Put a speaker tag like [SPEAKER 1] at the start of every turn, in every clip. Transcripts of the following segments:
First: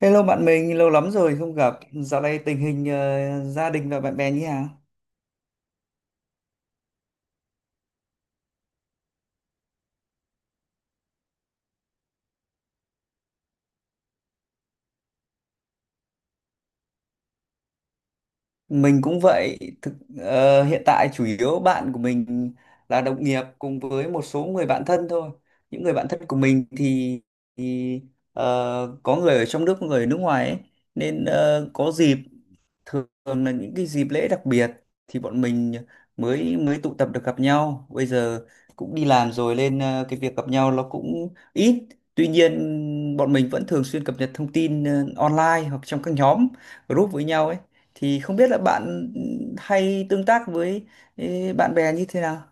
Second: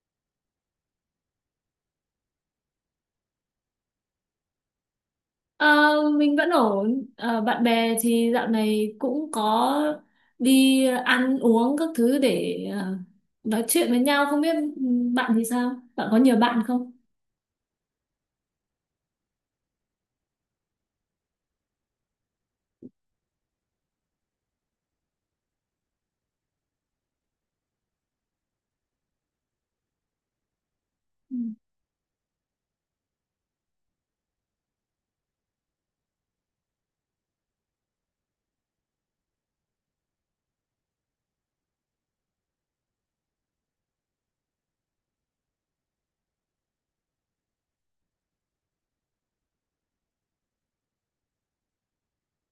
[SPEAKER 1] Hello bạn mình, lâu lắm rồi không gặp. Dạo này tình hình gia đình và bạn bè như thế nào?
[SPEAKER 2] Ờ, mình vẫn ổn. Ờ, Bạn bè thì dạo này cũng có đi ăn uống các thứ để nói chuyện với nhau. Không biết bạn thì sao? Bạn có nhiều bạn không?
[SPEAKER 1] Mình cũng vậy. Hiện tại chủ yếu bạn của mình là đồng nghiệp cùng với một số người bạn thân thôi. Những người bạn thân của mình thì có người ở trong nước, có người ở nước ngoài ấy. Nên có dịp, thường là những cái dịp lễ đặc biệt thì bọn mình mới mới tụ tập được gặp nhau. Bây giờ cũng đi làm rồi nên cái việc gặp nhau nó cũng ít. Tuy nhiên bọn mình vẫn thường xuyên cập nhật thông tin online hoặc trong các nhóm group với nhau ấy. Thì không biết là bạn hay tương tác với bạn bè như thế nào?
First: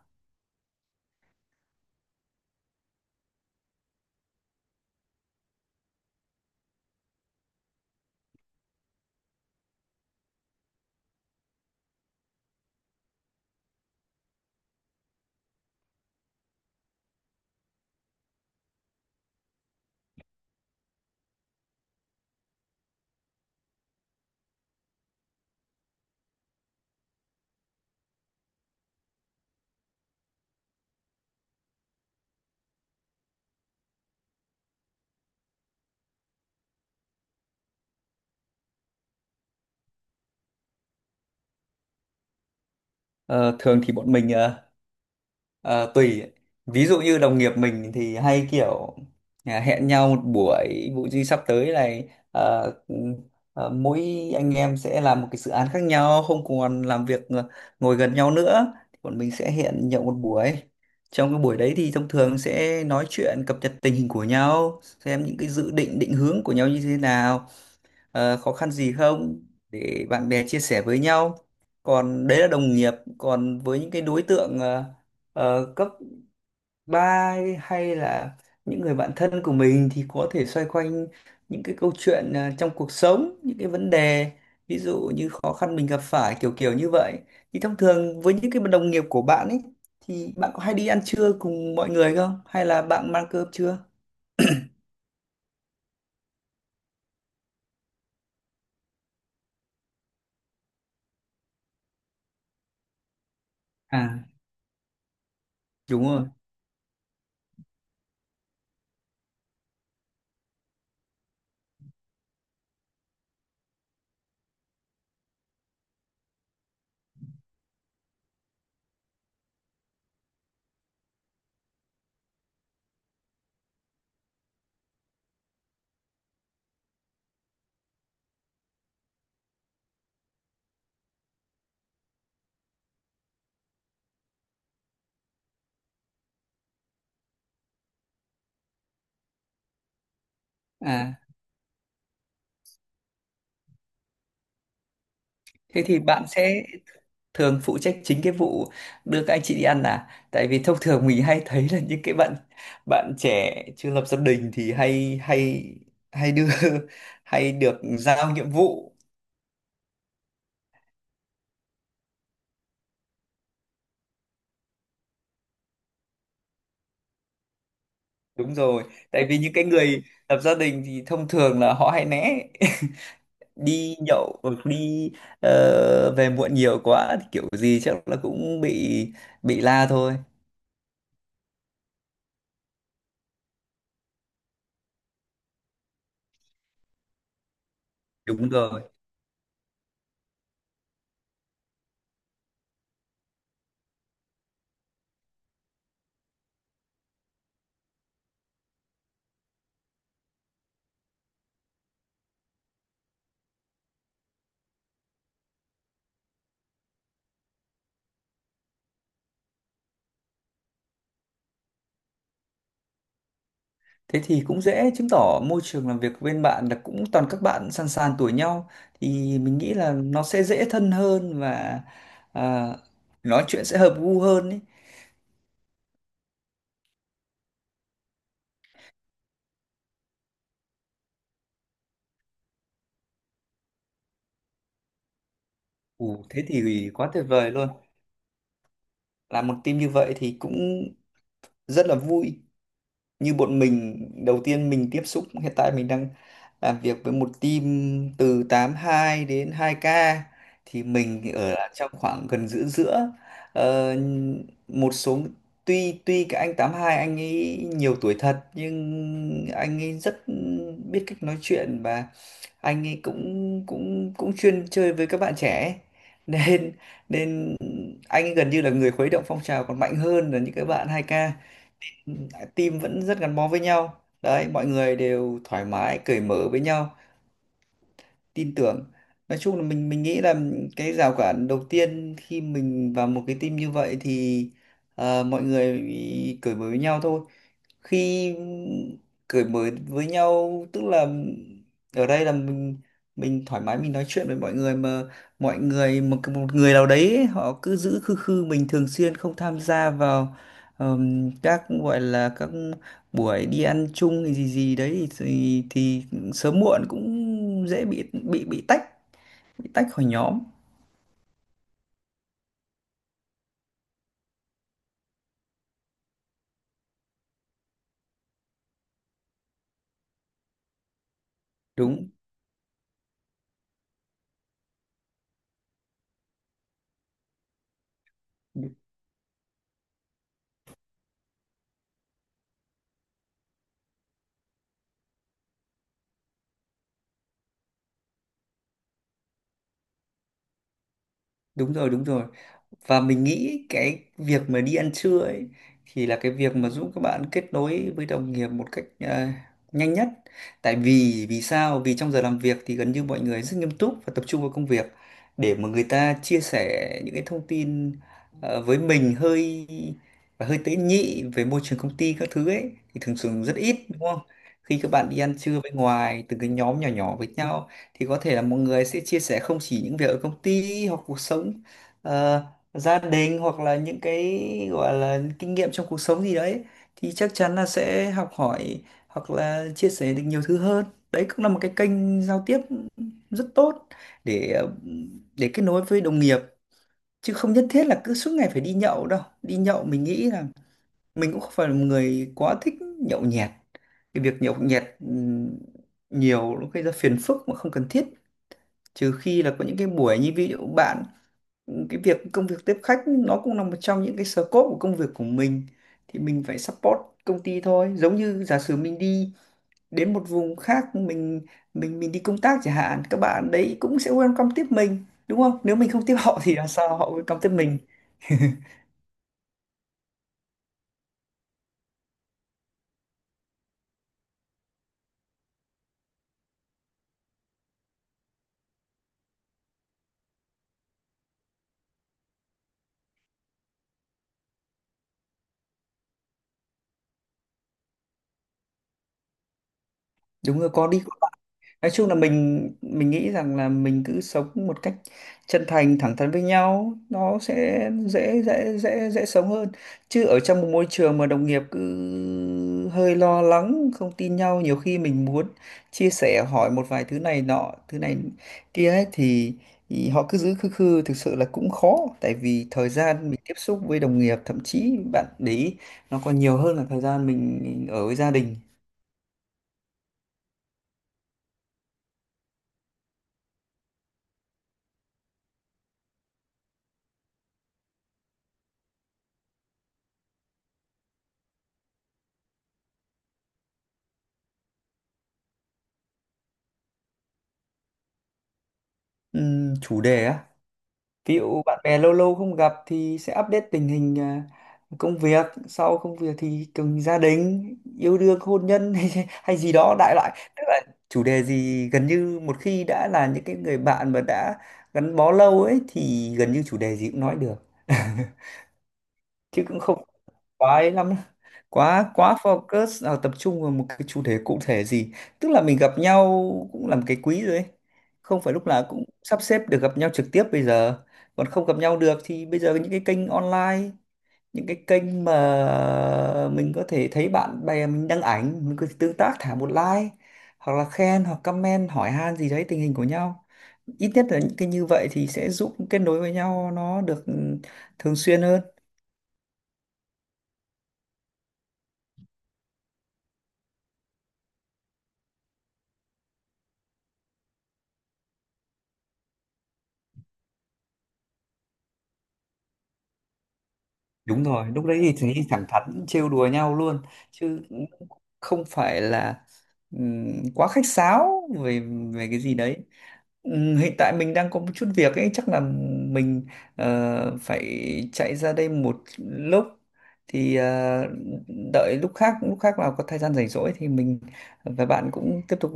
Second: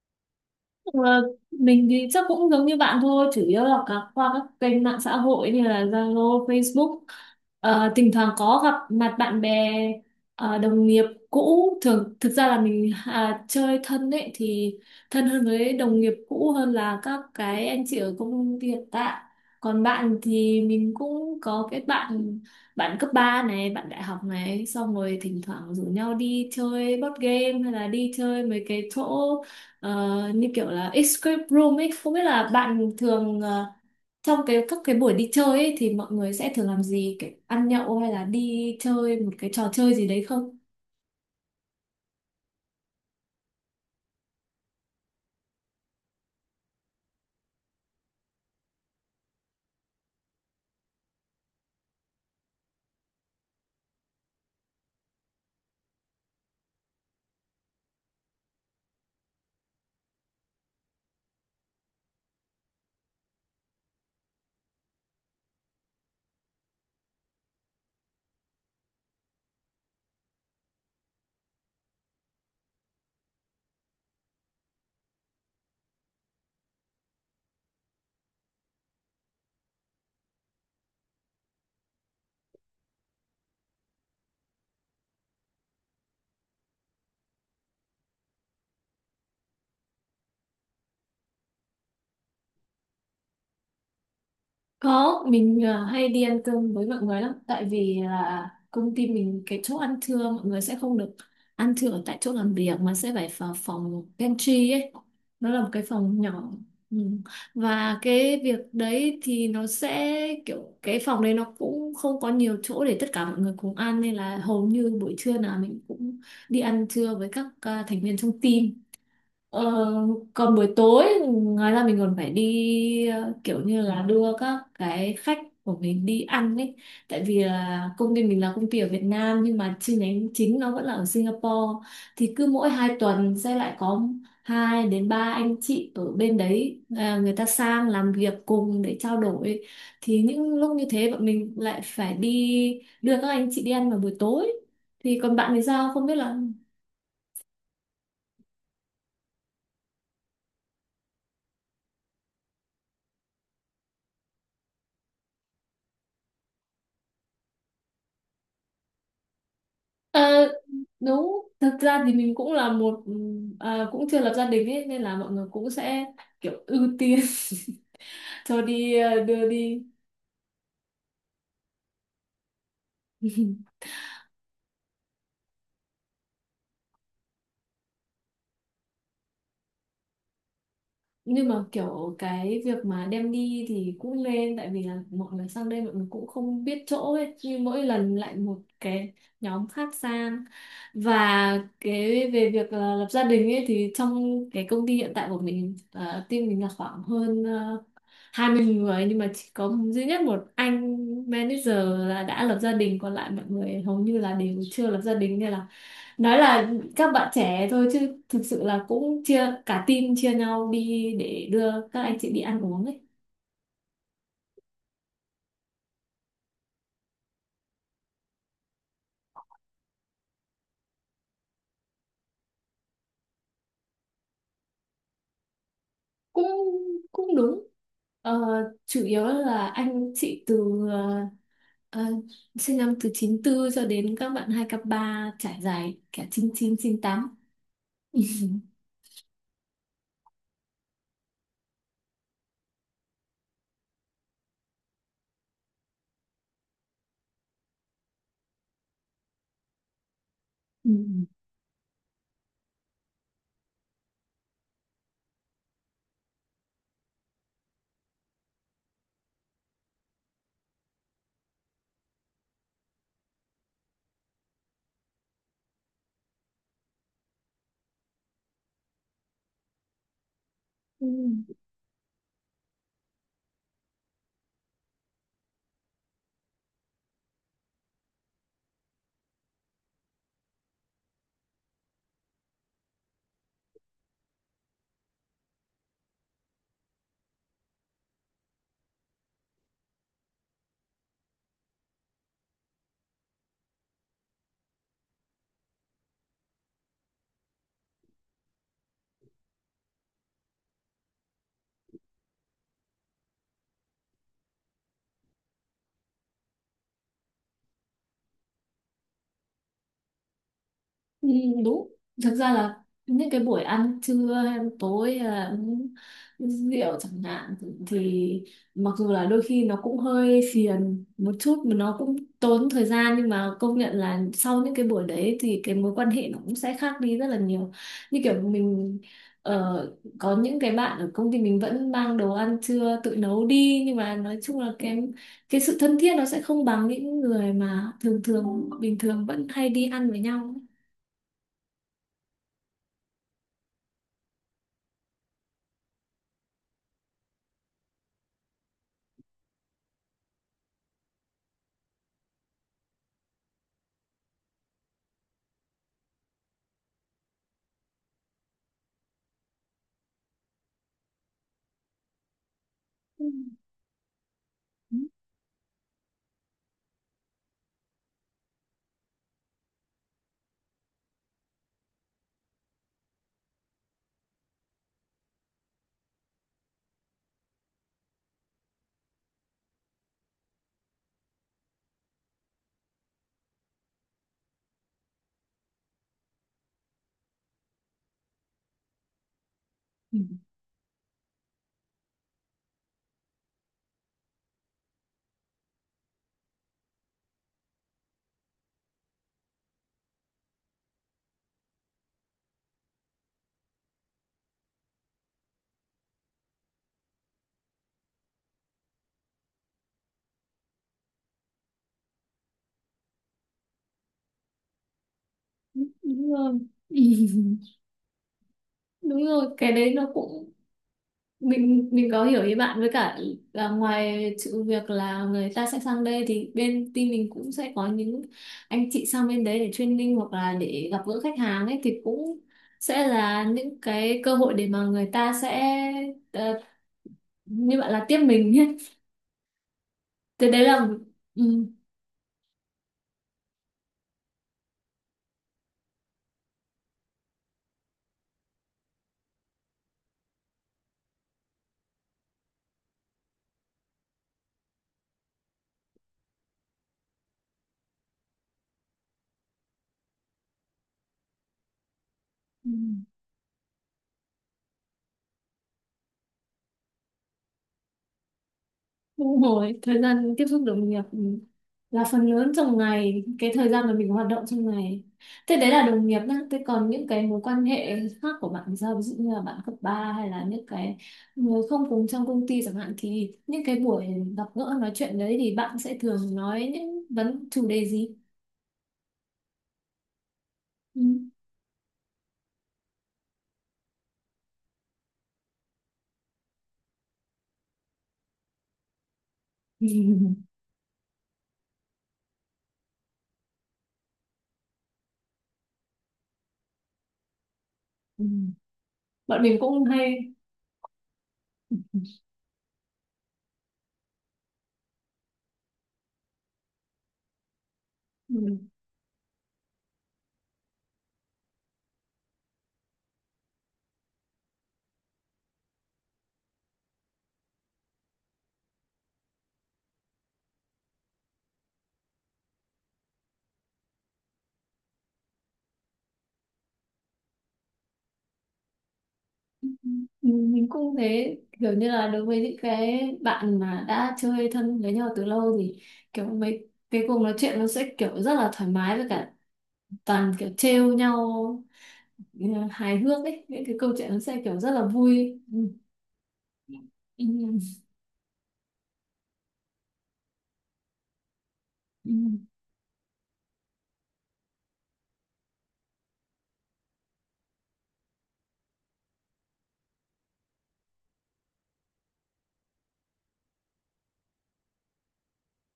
[SPEAKER 2] Ờ, mình thì chắc cũng giống như bạn thôi, chủ yếu là qua các kênh mạng xã hội như là Zalo, Facebook. Thỉnh thoảng có gặp mặt bạn bè, đồng nghiệp cũ. Thường thực ra là mình chơi thân ấy thì thân hơn với đồng nghiệp cũ hơn là các cái anh chị ở công ty hiện tại. Còn bạn thì mình cũng có cái bạn bạn cấp 3 này, bạn đại học này, xong rồi thỉnh thoảng rủ nhau đi chơi board game hay là đi chơi mấy cái chỗ như kiểu là escape room ấy. Không biết là bạn thường trong các cái buổi đi chơi ấy thì mọi người sẽ thường làm gì, kiểu ăn nhậu hay là đi chơi một cái trò chơi gì đấy không?
[SPEAKER 1] Ờ, Thường thì bọn mình Ờ, tùy. Ví dụ như đồng nghiệp mình thì hay kiểu hẹn nhau một buổi, vụ gì sắp tới này, mỗi anh em sẽ làm một cái dự án khác nhau, không còn làm việc ngồi gần nhau nữa. Bọn mình sẽ hẹn nhậu một buổi. Trong cái buổi đấy thì thông thường sẽ nói chuyện cập nhật tình hình của nhau, xem những cái dự định, định hướng của nhau như thế nào, khó khăn gì không, để bạn bè chia sẻ với nhau. Còn đấy là đồng nghiệp, còn với những cái đối tượng cấp 3 hay là những người bạn thân của mình thì có thể xoay quanh những cái câu chuyện trong cuộc sống, những cái vấn đề ví dụ như khó khăn mình gặp phải, kiểu kiểu như vậy. Thì thông thường với những cái đồng nghiệp của bạn ấy, thì bạn có hay đi ăn trưa cùng mọi người không, hay là bạn mang cơm chưa?
[SPEAKER 2] Có, mình hay đi ăn cơm với mọi người lắm, tại vì là công ty mình cái chỗ ăn trưa mọi người sẽ không được ăn trưa ở tại chỗ làm việc mà sẽ phải vào phòng
[SPEAKER 1] À.
[SPEAKER 2] pantry ấy, nó là một cái
[SPEAKER 1] Đúng
[SPEAKER 2] phòng
[SPEAKER 1] rồi.
[SPEAKER 2] nhỏ. Ừ. Và cái việc đấy thì nó sẽ kiểu cái phòng đấy nó cũng không có nhiều chỗ để tất cả mọi người cùng ăn, nên là hầu như buổi trưa nào mình cũng đi ăn trưa với các thành viên trong team. Ờ, Còn buổi tối, ngoài ra mình còn phải đi kiểu như là đưa các cái khách của mình đi ăn ấy, tại vì là công ty mình là công ty ở Việt Nam nhưng mà chi nhánh chính nó vẫn là ở Singapore. Thì cứ mỗi hai tuần sẽ lại có hai đến ba anh chị ở bên đấy người ta sang làm việc cùng để trao đổi. Thì những lúc như thế
[SPEAKER 1] À,
[SPEAKER 2] bọn mình lại phải đi đưa các anh chị đi ăn vào buổi tối. Thì còn bạn thì
[SPEAKER 1] thế
[SPEAKER 2] sao
[SPEAKER 1] thì
[SPEAKER 2] không biết
[SPEAKER 1] bạn
[SPEAKER 2] là.
[SPEAKER 1] sẽ thường phụ trách chính cái vụ đưa các anh chị đi ăn à? Tại vì thông thường mình hay thấy là những cái bạn bạn trẻ chưa lập gia đình thì hay hay hay đưa hay được giao nhiệm vụ.
[SPEAKER 2] Ờ, Đúng, thực ra thì mình cũng là một cũng chưa lập gia đình ấy nên là mọi người cũng sẽ kiểu ưu tiên
[SPEAKER 1] Đúng
[SPEAKER 2] cho
[SPEAKER 1] rồi.
[SPEAKER 2] đi
[SPEAKER 1] Tại vì
[SPEAKER 2] đưa
[SPEAKER 1] những cái
[SPEAKER 2] đi.
[SPEAKER 1] người lập gia đình thì thông thường là họ hay né đi nhậu, hoặc đi về muộn nhiều quá thì kiểu gì chắc là cũng bị la thôi.
[SPEAKER 2] Nhưng mà kiểu cái việc mà đem đi thì cũng nên, tại vì là mọi người sang đây mọi người cũng không biết chỗ ấy, như mỗi lần lại
[SPEAKER 1] Đúng
[SPEAKER 2] một
[SPEAKER 1] rồi.
[SPEAKER 2] cái nhóm khác sang. Và cái về việc là lập gia đình ấy thì trong cái công ty hiện tại của mình team mình là khoảng hơn 20 người nhưng mà chỉ có duy nhất một anh manager là đã lập gia đình, còn lại mọi người hầu như là đều chưa lập gia đình, nên là nói là các bạn trẻ thôi chứ thực sự là cũng chia cả team, chia nhau đi để đưa các anh chị đi ăn uống ấy.
[SPEAKER 1] Thế thì cũng dễ chứng tỏ môi trường làm việc bên bạn là cũng toàn các bạn sàn sàn tuổi nhau, thì mình nghĩ là nó sẽ dễ thân hơn và à, nói chuyện sẽ hợp gu hơn ấy.
[SPEAKER 2] Cũng cũng đúng, ờ, chủ yếu là anh chị từ ờ, sinh năm từ 94 cho đến các bạn 2k3, trải dài
[SPEAKER 1] Ồ,
[SPEAKER 2] cả
[SPEAKER 1] thế thì quá tuyệt
[SPEAKER 2] 98.
[SPEAKER 1] vời luôn. Làm một team như vậy thì cũng rất là vui. Như bọn mình đầu tiên mình tiếp xúc, hiện tại mình đang làm việc với một team từ 82 đến 2K, thì
[SPEAKER 2] Ừ.
[SPEAKER 1] mình ở trong khoảng gần giữa giữa. Ờ, một số tuy tuy cái anh 82, anh ấy nhiều tuổi thật nhưng anh ấy rất biết cách nói chuyện, và anh ấy cũng cũng cũng chuyên chơi với các bạn trẻ ấy. Nên nên anh ấy gần như là người khuấy động phong trào còn mạnh hơn là những cái bạn hai
[SPEAKER 2] Ừ.
[SPEAKER 1] k Team vẫn rất gắn bó với nhau đấy, mọi người đều thoải mái cởi mở với nhau, tin tưởng. Nói chung là mình nghĩ là cái rào cản đầu tiên khi mình vào một cái team như vậy thì mọi người cởi mở với nhau thôi. Khi cởi mở với nhau tức là ở đây là mình thoải mái, mình nói chuyện với mọi người, mà mọi người một một người nào đấy ấy, họ cứ giữ khư khư, mình thường xuyên không tham gia vào các gọi là các buổi đi ăn chung thì gì gì đấy thì sớm muộn cũng dễ bị tách khỏi nhóm.
[SPEAKER 2] Ừ, đúng. Thực ra là những cái buổi ăn trưa hay tối hay là uống rượu chẳng hạn thì mặc dù là đôi khi nó cũng hơi phiền một chút mà nó
[SPEAKER 1] đúng
[SPEAKER 2] cũng tốn thời gian, nhưng mà công nhận là sau những cái buổi đấy thì cái mối quan hệ nó cũng sẽ khác đi rất là nhiều. Như kiểu mình có những cái bạn ở công ty mình vẫn mang đồ ăn trưa tự nấu đi nhưng mà nói chung là cái sự thân thiết nó sẽ không bằng những người mà thường thường bình thường vẫn hay đi ăn với nhau.
[SPEAKER 1] đúng rồi đúng rồi. Và mình nghĩ cái việc mà đi ăn trưa ấy thì là cái việc mà giúp các bạn kết nối với đồng nghiệp một cách nhanh nhất. Tại vì vì sao? Vì trong giờ làm việc thì gần như mọi người rất nghiêm túc và tập trung vào công việc, để mà người ta chia sẻ những cái thông tin ờ, với mình hơi và hơi tế nhị về môi trường công ty các thứ ấy thì thường
[SPEAKER 2] Ừ.
[SPEAKER 1] thường rất ít, đúng không? Khi các bạn đi ăn trưa bên ngoài từng cái nhóm nhỏ nhỏ với nhau thì có thể là mọi người sẽ chia sẻ không chỉ những việc ở công ty, hoặc cuộc sống ờ, gia đình, hoặc là những cái gọi là kinh nghiệm trong cuộc sống gì đấy, thì chắc chắn là sẽ học hỏi hoặc là chia sẻ được nhiều thứ hơn. Đấy cũng là một cái kênh giao tiếp rất tốt để để kết nối với đồng nghiệp. Chứ không nhất thiết là cứ suốt ngày phải đi nhậu đâu. Đi nhậu, mình
[SPEAKER 2] Ừ.
[SPEAKER 1] nghĩ là mình cũng không phải là một người quá thích nhậu nhẹt. Cái việc nhậu nhẹt nhiều nó gây ra phiền phức mà không cần thiết. Trừ khi là có những cái buổi như ví dụ bạn, cái việc công việc tiếp khách nó cũng là một trong những cái scope của công việc của mình, thì mình phải support công ty thôi. Giống như giả sử mình đi đến một vùng khác, mình đi công tác chẳng hạn, các bạn đấy cũng sẽ welcome tiếp mình đúng không? Nếu mình không tiếp
[SPEAKER 2] Đúng
[SPEAKER 1] họ thì
[SPEAKER 2] rồi.
[SPEAKER 1] làm sao họ welcome tiếp mình?
[SPEAKER 2] Đúng rồi, cái đấy nó cũng mình có hiểu ý bạn, với cả là ngoài sự việc là người ta sẽ sang đây thì bên team mình cũng sẽ có những anh chị sang bên đấy để training hoặc là để gặp gỡ khách hàng ấy, thì cũng sẽ là những cái cơ hội để mà người ta sẽ ờ, như bạn là tiếp mình nhé. Thế
[SPEAKER 1] Đúng
[SPEAKER 2] đấy
[SPEAKER 1] rồi, có
[SPEAKER 2] là.
[SPEAKER 1] đi.
[SPEAKER 2] Ừ.
[SPEAKER 1] Nói chung là mình nghĩ rằng là mình cứ sống một cách chân thành thẳng thắn với nhau, nó sẽ dễ dễ dễ dễ sống hơn. Chứ ở trong một môi trường mà đồng nghiệp cứ hơi lo lắng, không tin nhau, nhiều khi mình muốn chia sẻ hỏi một vài thứ này nọ thứ này kia ấy, thì họ cứ giữ khư khư, thực sự là cũng khó. Tại vì
[SPEAKER 2] Ừ.
[SPEAKER 1] thời gian mình tiếp xúc với đồng nghiệp, thậm chí bạn để ý, nó còn nhiều hơn là thời gian mình ở với gia đình.
[SPEAKER 2] Đúng rồi, thời gian tiếp xúc đồng nghiệp là phần lớn trong ngày, cái thời gian mà mình hoạt động trong ngày. Thế đấy là đồng nghiệp nhá, thế còn những cái mối quan hệ khác của bạn thì sao? Ví dụ như là bạn cấp 3 hay là những cái người không cùng trong công ty chẳng hạn thì những cái buổi gặp gỡ nói chuyện đấy thì bạn sẽ thường nói những chủ đề gì?
[SPEAKER 1] Chủ đề á?
[SPEAKER 2] Ừ.
[SPEAKER 1] Ví dụ bạn bè lâu lâu không gặp thì sẽ update tình hình, công việc. Sau công việc thì cùng gia đình, yêu đương hôn nhân hay, hay gì đó đại loại. Tức là chủ đề gì, gần như một khi đã là những cái người bạn mà đã gắn bó lâu ấy thì gần như chủ đề gì cũng nói được.
[SPEAKER 2] Ừ. Bọn mình
[SPEAKER 1] Chứ cũng
[SPEAKER 2] cũng
[SPEAKER 1] không
[SPEAKER 2] hay.
[SPEAKER 1] quá ấy lắm, quá quá focus vào, tập trung vào một cái chủ đề cụ thể gì. Tức là mình gặp nhau cũng làm cái quý rồi ấy, không phải
[SPEAKER 2] Ừ.
[SPEAKER 1] lúc nào cũng sắp xếp được gặp nhau trực tiếp. Bây giờ còn không gặp nhau được thì bây giờ những cái kênh online, những cái kênh mà mình có thể thấy bạn bè mình đăng ảnh, mình có thể tương tác, thả một like, hoặc là khen, hoặc comment hỏi han gì đấy tình hình của nhau, ít nhất là những cái như vậy thì sẽ giúp kết nối với nhau nó được thường xuyên hơn.
[SPEAKER 2] Ừ, mình cũng thế, kiểu như là đối với những cái bạn mà đã chơi thân với nhau từ lâu thì kiểu mấy cái cuộc nói chuyện nó sẽ kiểu rất là thoải mái, với cả toàn kiểu trêu nhau hài hước ấy, những cái câu chuyện nó sẽ
[SPEAKER 1] Đúng
[SPEAKER 2] kiểu
[SPEAKER 1] rồi,
[SPEAKER 2] rất là
[SPEAKER 1] lúc đấy thì
[SPEAKER 2] vui.
[SPEAKER 1] thì thẳng
[SPEAKER 2] Ừ.
[SPEAKER 1] thắn trêu đùa nhau luôn.
[SPEAKER 2] Ừ.
[SPEAKER 1] Chứ không phải là ừm, quá khách sáo về
[SPEAKER 2] Ừ.
[SPEAKER 1] về cái gì đấy. Hiện tại mình đang có một chút việc ấy, chắc là mình phải chạy ra đây một lúc. Thì đợi lúc khác nào có thời gian rảnh rỗi thì mình và bạn cũng tiếp tục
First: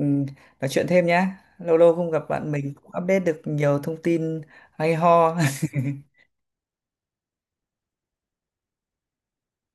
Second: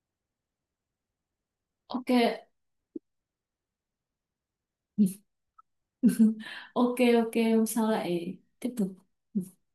[SPEAKER 1] nói chuyện thêm nhá. Lâu lâu
[SPEAKER 2] Ok.
[SPEAKER 1] không gặp bạn mình cũng update được nhiều thông tin hay ho.
[SPEAKER 2] Ok. Ok hôm sau lại tiếp tục. Ừ.